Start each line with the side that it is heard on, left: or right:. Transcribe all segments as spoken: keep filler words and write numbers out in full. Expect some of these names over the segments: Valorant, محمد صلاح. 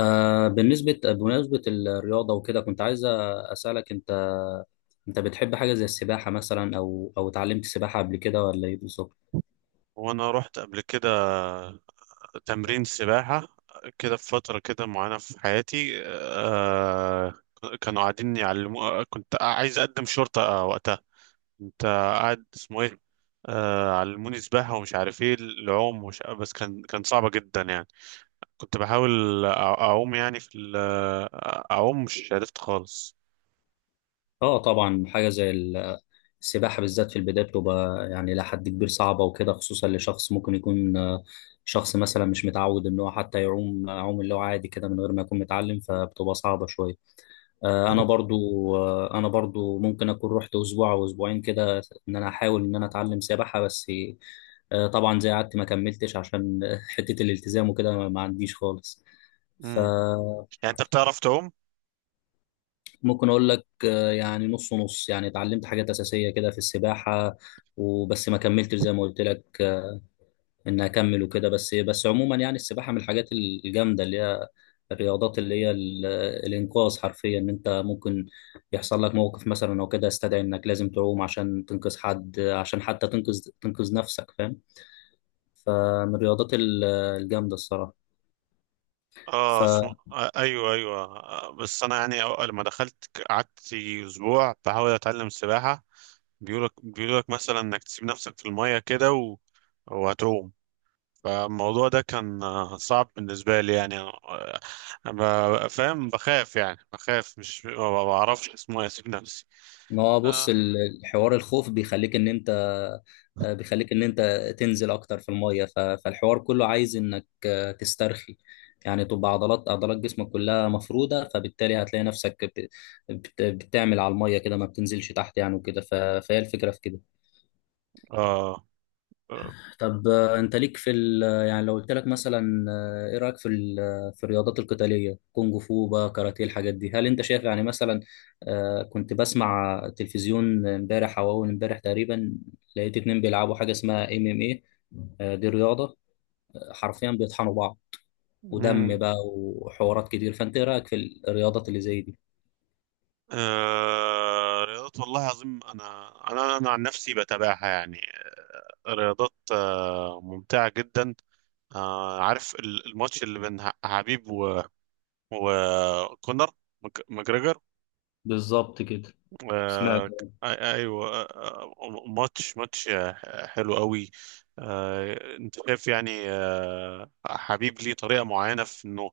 left: آه بالنسبة بمناسبة الرياضة وكده كنت عايز أسألك أنت أنت بتحب حاجة زي السباحة مثلا أو أو اتعلمت سباحة قبل كده ولا إيه بالظبط؟
right: وانا رحت قبل كده تمرين سباحة كده في فترة كده معينة في حياتي آه كانوا قاعدين يعلموا. كنت عايز اقدم شرطة آه، وقتها كنت قاعد اسمه ايه آه علموني سباحة ومش عارف ايه العوم ومش... بس كان كان صعبة جدا يعني. كنت بحاول أ- اعوم يعني في ال- اعوم مش عرفت خالص
left: أه طبعا حاجة زي ال- السباحة بالذات في البداية بتبقى يعني إلى حد كبير صعبة وكده خصوصا لشخص ممكن يكون آه، شخص مثلا مش متعود إن هو حتى يعوم يعوم اللي هو عادي كده من غير ما يكون متعلم فبتبقى صعبة شوية. آه،
right: آه.
left: انا برضو آه، انا برضو ممكن اكون رحت اسبوع او اسبوعين كده ان انا احاول ان انا اتعلم سباحه بس، آه، طبعا زي قعدت ما كملتش عشان حته الالتزام وكده ما عنديش خالص
right: امم
left: فممكن
right: يعني انت بتعرف تعوم؟
left: اقول لك، آه، يعني نص ونص يعني اتعلمت حاجات اساسيه كده في السباحه وبس ما كملتش زي ما قلت لك ان اكمل وكده بس بس عموما يعني السباحه من الحاجات الجامده اللي هي الرياضات اللي هي ال- الانقاذ حرفيا ان انت ممكن يحصل لك موقف مثلا او كده يستدعي انك لازم تعوم عشان تنقذ حد عشان حتى تنقذ تنقذ نفسك فاهم. فمن الرياضات ال- الجامده الصراحه.
right: اه، اسمه آه ايوه، ايوه، آه بس انا يعني أو- لما دخلت ك- قعدت اسبوع بحاول اتعلم سباحه. بيقولك بيقولك مثلا انك تسيب نفسك في الميه كده و... وهتعوم. فالموضوع ده كان آه، صعب بالنسبه لي يعني. آه، ب- فاهم، بخاف يعني، بخاف، مش ما بعرفش اسمه إيه، اسيب نفسي.
left: ما هو بص
right: اه.
left: ال- الحوار الخوف بيخليك ان انت، آه، بيخليك ان انت تنزل اكتر في الميه ف- فالحوار كله عايز انك، آه، تسترخي يعني تبقى عضلات عضلات جسمك كلها مفروده فبالتالي هتلاقي نفسك بت- بت- بتعمل على الميه كده ما بتنزلش تحت يعني وكده ف- فهي الفكره في كده.
right: اه.
left: طب، آه، انت ليك في ال... يعني لو قلت لك مثلا، آه، ايه رايك في ال... في الرياضات القتاليه كونغ فو بقى كاراتيه الحاجات دي هل انت شايف يعني مثلا، آه، كنت بسمع تلفزيون امبارح او اول امبارح تقريبا لقيت اتنين بيلعبوا حاجه اسمها ام ام ايه، آه، دي رياضه، آه، حرفيا بيطحنوا بعض ودم بقى وحوارات كتير فانت ايه رايك في الرياضات اللي زي دي.
right: آه رياضات، والله العظيم انا انا انا عن نفسي بتابعها يعني. رياضات آه ممتعه جدا. آه عارف ال- الماتش اللي بين ح- حبيب و... وكونر مك- ماجريجر.
left: بالظبط كده. سمعت.
right: آه ك- أي- ايوه، آه آه، ماتش، ماتش آه، حلو قوي. آه انت شايف يعني آه حبيب ليه طريقه معينه في انه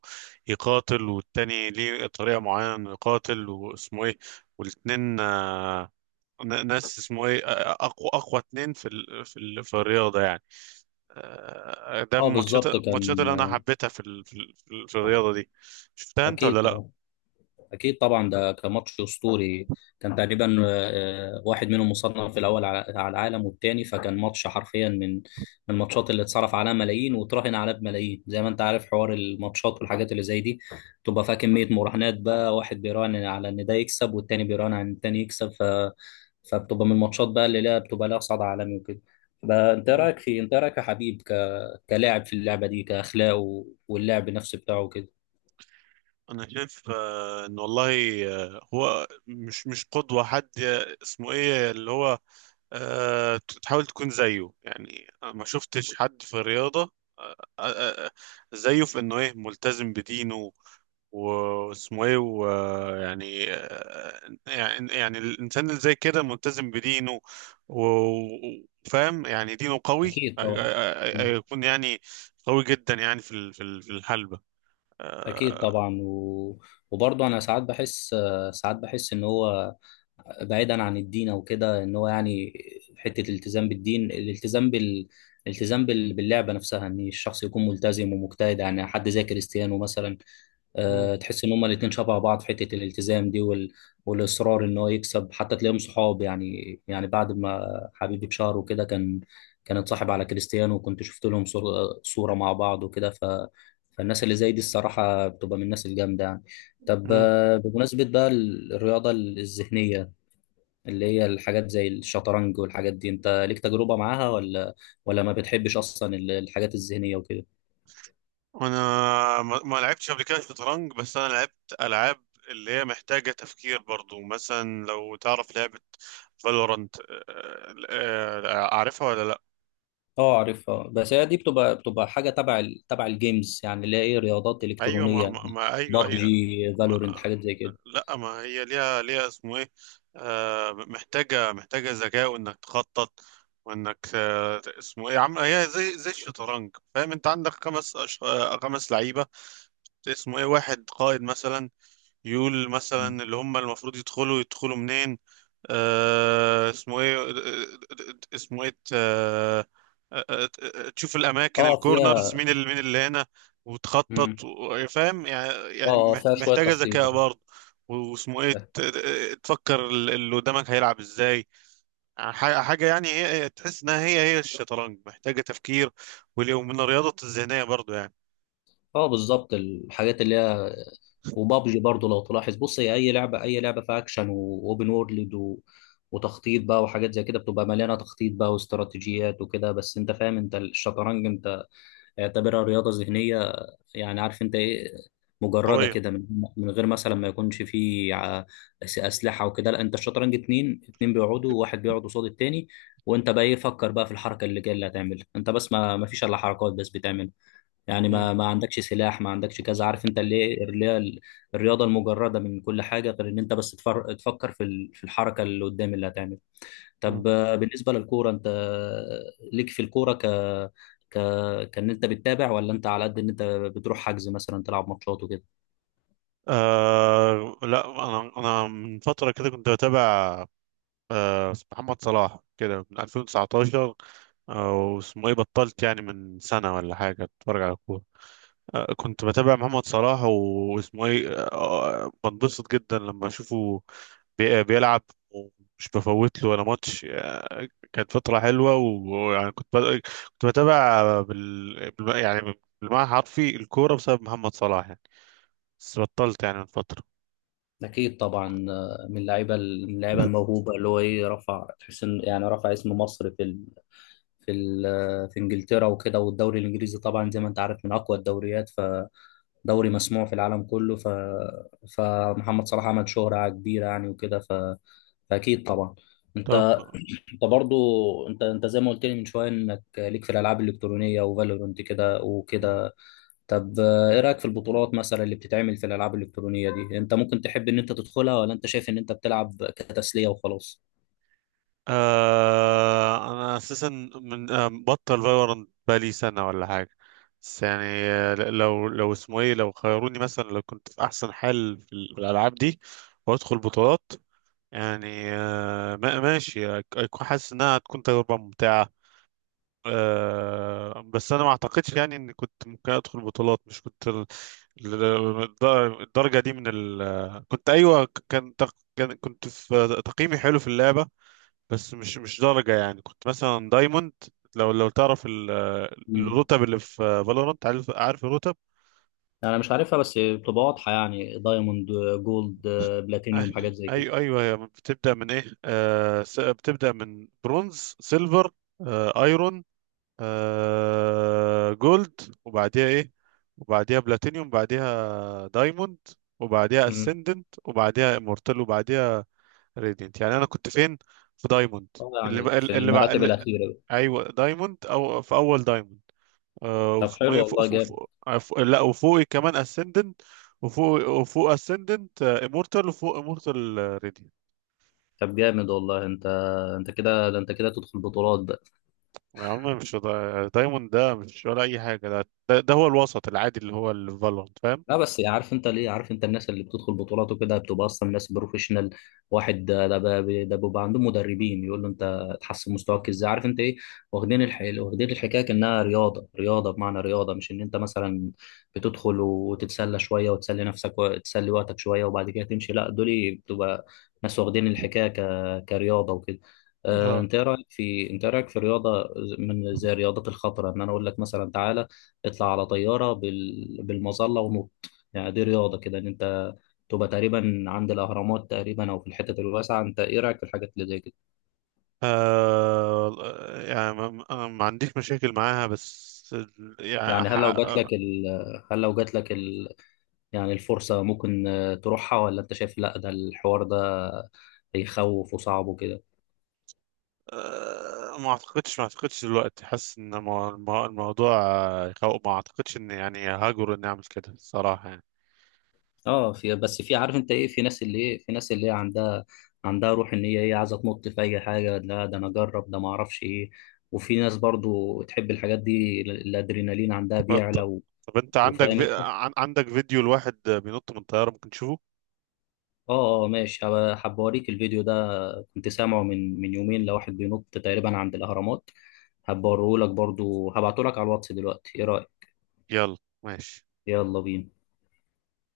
right: يقاتل، والتاني ليه طريقه معينه انه يقاتل، واسمه ايه، والاتنين آه، ن- ناس اسمه ايه، اقوى اقوى اتنين في ال... في ال... في الرياضه يعني. آه، ده
left: اه
right: من الماتشات
left: بالظبط
right: الماتشات
left: كان،
right: اللي انا
left: آه،
right: حبيتها في ال... في ال... في ال- في الرياضه دي. شفتها انت
left: اكيد
right: ولا لا؟
left: طبعا. اكيد طبعا ده كان ماتش اسطوري. كان تقريبا، آه، آه، واحد منهم مصنف الاول على على العالم والتاني فكان ماتش حرفيا من من الماتشات اللي اتصرف عليها ملايين وتراهن عليها بملايين زي ما انت عارف حوار الماتشات والحاجات اللي زي دي تبقى فيها كميه مراهنات بقى واحد بيراهن على ان ده يكسب والتاني بيراهن على ان التاني يكسب ف فبتبقى من الماتشات بقى اللي لها بتبقى لها صدى عالمي وكده بقى. انت إيه
right: مم.
left: رايك في انت إيه رايك يا حبيب ك... كلاعب في اللعبه دي كاخلاقه واللعب نفسه بتاعه كده.
right: انا شايف آه، ان والله آه، هو مش مش قدوة حد آه، اسمه ايه، اللي هو آه، تحاول تكون زيه يعني. أنا ما شفتش حد في الرياضة آه، آه، آه، آه، زيه في انه ايه، ملتزم بدينه، واسمه ايه، ويعني آه، يعني، يعني الانسان اللي زي كده، ملتزم بدينه و- وفاهم يعني دينه قوي،
left: اكيد
right: آه،
left: طبعا.
right: آه، آه، يكون يعني قوي جدا يعني في ال- في ال- في الحلبة.
left: اكيد
right: آه،
left: طبعا و... وبرضه انا ساعات بحس ساعات بحس ان هو بعيدا عن الدين او كده ان هو يعني حته الالتزام بالدين الالتزام بال الالتزام بال... باللعبه نفسها ان الشخص يكون ملتزم ومجتهد يعني حد زي كريستيانو مثلا،
right: مم.
left: آه، تحس ان هما الاتنين شبه بعض في حته الالتزام دي وال... والاصرار ان هو يكسب حتى تلاقيهم صحاب يعني يعني بعد ما حبيبي بشهر وكده كان كان اتصاحب على كريستيانو وكنت شفت لهم صور... صوره مع بعض وكده ف... فالناس اللي زي دي الصراحه بتبقى من الناس الجامده يعني. طب،
right: مم.
left: آه، بمناسبه بقى الرياضه الذهنيه اللي هي الحاجات زي الشطرنج والحاجات دي انت ليك تجربه معاها ولا ولا ما بتحبش اصلا الحاجات الذهنيه وكده.
right: انا ما ما لعبتش قبل كده شطرنج، بس انا لعبت العاب اللي هي محتاجة تفكير برضو. مثلا لو تعرف لعبة فالورانت، اعرفها ولا لا؟
left: اه عارفها بس هي دي بتبقى بتبقى حاجه تبع ال... تبع الجيمز يعني اللي هي ايه رياضات
right: ايوه
left: الكترونيه
right: ما, ما
left: يعني
right: ما- ايوه. ايوه.
left: بابجي فالورنت حاجات زي كده.
right: لا، ما هي ليها ليها اسمه ايه، آه محتاجة محتاجة ذكاء، وانك تخطط، وانك آه اسمه ايه، عم هي زي زي الشطرنج. فاهم؟ انت عندك خمس أش... آه، خمس لعيبة، اسمه ايه، واحد قائد مثلا يقول مثلا اللي هم المفروض يدخلوا يدخلوا منين، آه، اسمه ايه آه، آه، آه، اسمه ايه آه، آه، آه، آه، آه، تشوف الاماكن
left: اه
right: الكورنرز،
left: فيها.
right: مين اللي، مين اللي هنا،
left: مم.
right: وتخطط و- فاهم يعني.
left: اه،
right: يعني
left: آه،
right: محت-
left: فيها شويه
right: محتاجه
left: تخطيط
right: ذكاء
left: يعني.
right: برضه. واسمه ايه،
left: اه،
right: ت- ت- تفكر ال- اللي قدامك هيلعب ازاي، ح- حاجه يعني، هي هي- تحس انها هي هي الشطرنج، محتاجه تفكير واللي- ومن الرياضه الذهنيه برضه يعني.
left: آه، بالظبط الحاجات اللي هي. وبابجي برضو لو تلاحظ بص هي اي لعبه اي لعبه فيها اكشن واوبن وورلد و... وتخطيط بقى وحاجات زي كده بتبقى مليانه تخطيط بقى واستراتيجيات وكده بس انت فاهم انت الشطرنج انت اعتبرها رياضه ذهنيه يعني عارف انت ايه مجرده
right: قويه.
left: كده من من غير مثلا ما يكونش فيه ع- أس- اسلحه وكده لا انت الشطرنج اتنين اتنين بيقعدوا واحد بيقعد قصاد التاني وانت بقى ايه فكر بقى في الحركه اللي جايه اللي هتعملها انت بس ما ما فيش الا حركات بس بتعمل يعني
right: مم.
left: ما ما عندكش سلاح ما عندكش كذا عارف انت اللي ايه اللي هي ال- الرياضه المجرده من كل حاجه غير ان انت بس تفر- تفكر في ال- في الحركه اللي قدام اللي هتعملها.
right: مم.
left: طب، آه، بالنسبة للكورة انت، آه، ليك في الكورة ك ك كان انت بتتابع ولا انت على قد ان انت بتروح حجز مثلا تلعب ماتشات وكده.
right: آه لا، انا انا من فتره كده كنت بتابع آه، محمد صلاح كده من ألفين وتسعتاشر، او اسمه ايه، بطلت يعني من سنة ولا حاجة اتفرج على كورة. آه، كنت بتابع محمد صلاح، واسمه ايه، آه، بنبسط جدا لما اشوفه بي- بيلعب، ومش بفوت له ولا ماتش. آه، كانت فترة حلوة، ويعني كنت بت- كنت بتابع بال... بالم- يعني بالمعنى الحرفي الكورة بسبب محمد صلاح يعني. بس بطلت يعني من فترة.
left: اكيد طبعا، آه، من اللعيبه من اللعيبه الموهوبه اللي هو ايه رفع تحس ان يعني رفع اسم مصر في ال... في ال... آه، في انجلترا وكده والدوري الانجليزي طبعا زي ما انت عارف من اقوى الدوريات فدوري مسموع في العالم كله ف فمحمد صلاح عمل شهرة كبيرة يعني وكده ف... فاكيد طبعا.
right: طب
left: انت انت برضو انت انت زي ما قلت لي من شويه انك ليك في الالعاب الالكترونيه وفالورنت كده وكده. طب، آه، ايه رايك في البطولات مثلا اللي بتتعمل في الالعاب الالكترونيه دي انت ممكن تحب ان انت تدخلها ولا انت شايف ان انت بتلعب كتسليه وخلاص.
right: آه انا اساسا من آه بطل فالورانت بقالي سنه ولا حاجه. بس يعني آه، ل- لو لو اسمه ايه، لو خيروني مثلا، لو كنت في احسن حال في ال- في الالعاب دي وادخل بطولات، يعني آه ما- ماشي، أك- أكون حاسس انها هتكون تجربه ممتعه. آه بس انا ما اعتقدش يعني اني كنت ممكن ادخل بطولات، مش كنت ال- ال- الدر- الدرجه دي من ال، كنت ايوه، ك- كان تق- كان كنت في تقييمي حلو في اللعبه، بس مش مش درجة يعني. كنت مثلا دايموند، لو لو تعرف ال-
left: مم.
right: الرتب اللي في فالورانت. عارف عارف الرتب؟
left: انا مش عارفها بس بتبقى واضحه يعني دايموند جولد بلاتينيوم حاجات زي كده.
right: ايوه، ايوه، هي بتبدأ من ايه آه س- بتبدأ من برونز، سيلفر، آه ايرون، آه جولد، وبعديها ايه، وبعديها بلاتينيوم، بعديها دايموند، وبعديها
left: امم.
right: اسندنت، وبعديها امورتال، وبعديها راديانت. يعني انا كنت فين؟ في دايموند.
left: اه
right: اللي
left: يعني
right: بقى
left: في
right: اللي بقى
left: المراتب
right: اللي
left: الاخيره بقى.
right: ايوه، دايموند، او في اول دايموند. آه
left: طب
right: واسمه
left: حلو
right: ايه، فوق
left: والله
right: فوق
left: جامد.
right: فوق عف- لا، وفوقي كمان اسندنت. وفوق وفوق اسندنت امورتال، وفوق امورتال ريدي.
left: طب جامد والله انت انت كده ده انت كده تدخل بطولات بقى.
right: يا عم، مش دا... دايموند ده مش ولا اي حاجه. ده ده, ده هو الوسط العادي اللي هو الفالورانت، فاهم؟
left: لا بس عارف انت ليه عارف انت الناس اللي بتدخل بطولات وكده بتبقى اصلا ناس بروفيشنال واحد ده ده بقى- ده بيبقى عندهم مدربين يقول له انت تحسن مستواك ازاي عارف انت ايه واخدين الح... واخدين الحكايه كانها رياضه رياضه بمعنى رياضه مش ان انت مثلا بتدخل وتتسلى شويه وتسلي نفسك وتسلي وقتك شويه وبعد كده تمشي لا دول بتبقى ناس واخدين الحكايه ك... كرياضه وكده. آه،
right: اه.
left: انت ايه رايك في انت ايه رايك في رياضه من زي الرياضات الخطره ان انا اقول لك مثلا تعالى اطلع على طياره بال... بالمظله يعني دي رياضة كده إن أنت تبقى تقريبا عند الأهرامات تقريبا أو في الحتت الواسعة أنت إيه رأيك في الحاجات اللي زي كده؟
right: آه يعني ما, أنا ما عنديش مشاكل معاها، بس ال- يعني
left: يعني
right: ح-
left: هل لو جات لك
right: آه
left: ال... هل لو جات لك ال... يعني الفرصة ممكن، آه، تروحها ولا أنت شايف لأ ده الحوار ده يخوف وصعب وكده؟
right: ما اعتقدش، ما اعتقدش دلوقتي حاسس ان المو- المو- الموضوع آه، يخوف. ما اعتقدش ان يعني هاجر اني اعمل كده الصراحه يعني.
left: أه في بس في عارف أنت إيه في ناس اللي إيه في ناس اللي هي عندها عندها روح إن هي إيه عايزة تنط في أي حاجة لا ده أنا أجرب ده ما أعرفش إيه وفي ناس برضو تحب الحاجات دي ال- الأدرينالين عندها بيعلى
right: بط...
left: و...
right: طب انت عندك
left: وفاهم انت.
right: في، عن- عندك فيديو لواحد بينط من طيارة؟ ممكن تشوفه.
left: اه اه ماشي هبقى- هبقى اوريك الفيديو ده كنت سامعه من من يومين لواحد بينط تقريبا عند الأهرامات هبوريهولك برضو هبعتهولك على الواتس دلوقتي ايه رأيك.
right: يلا ماشي.
left: يلا بينا.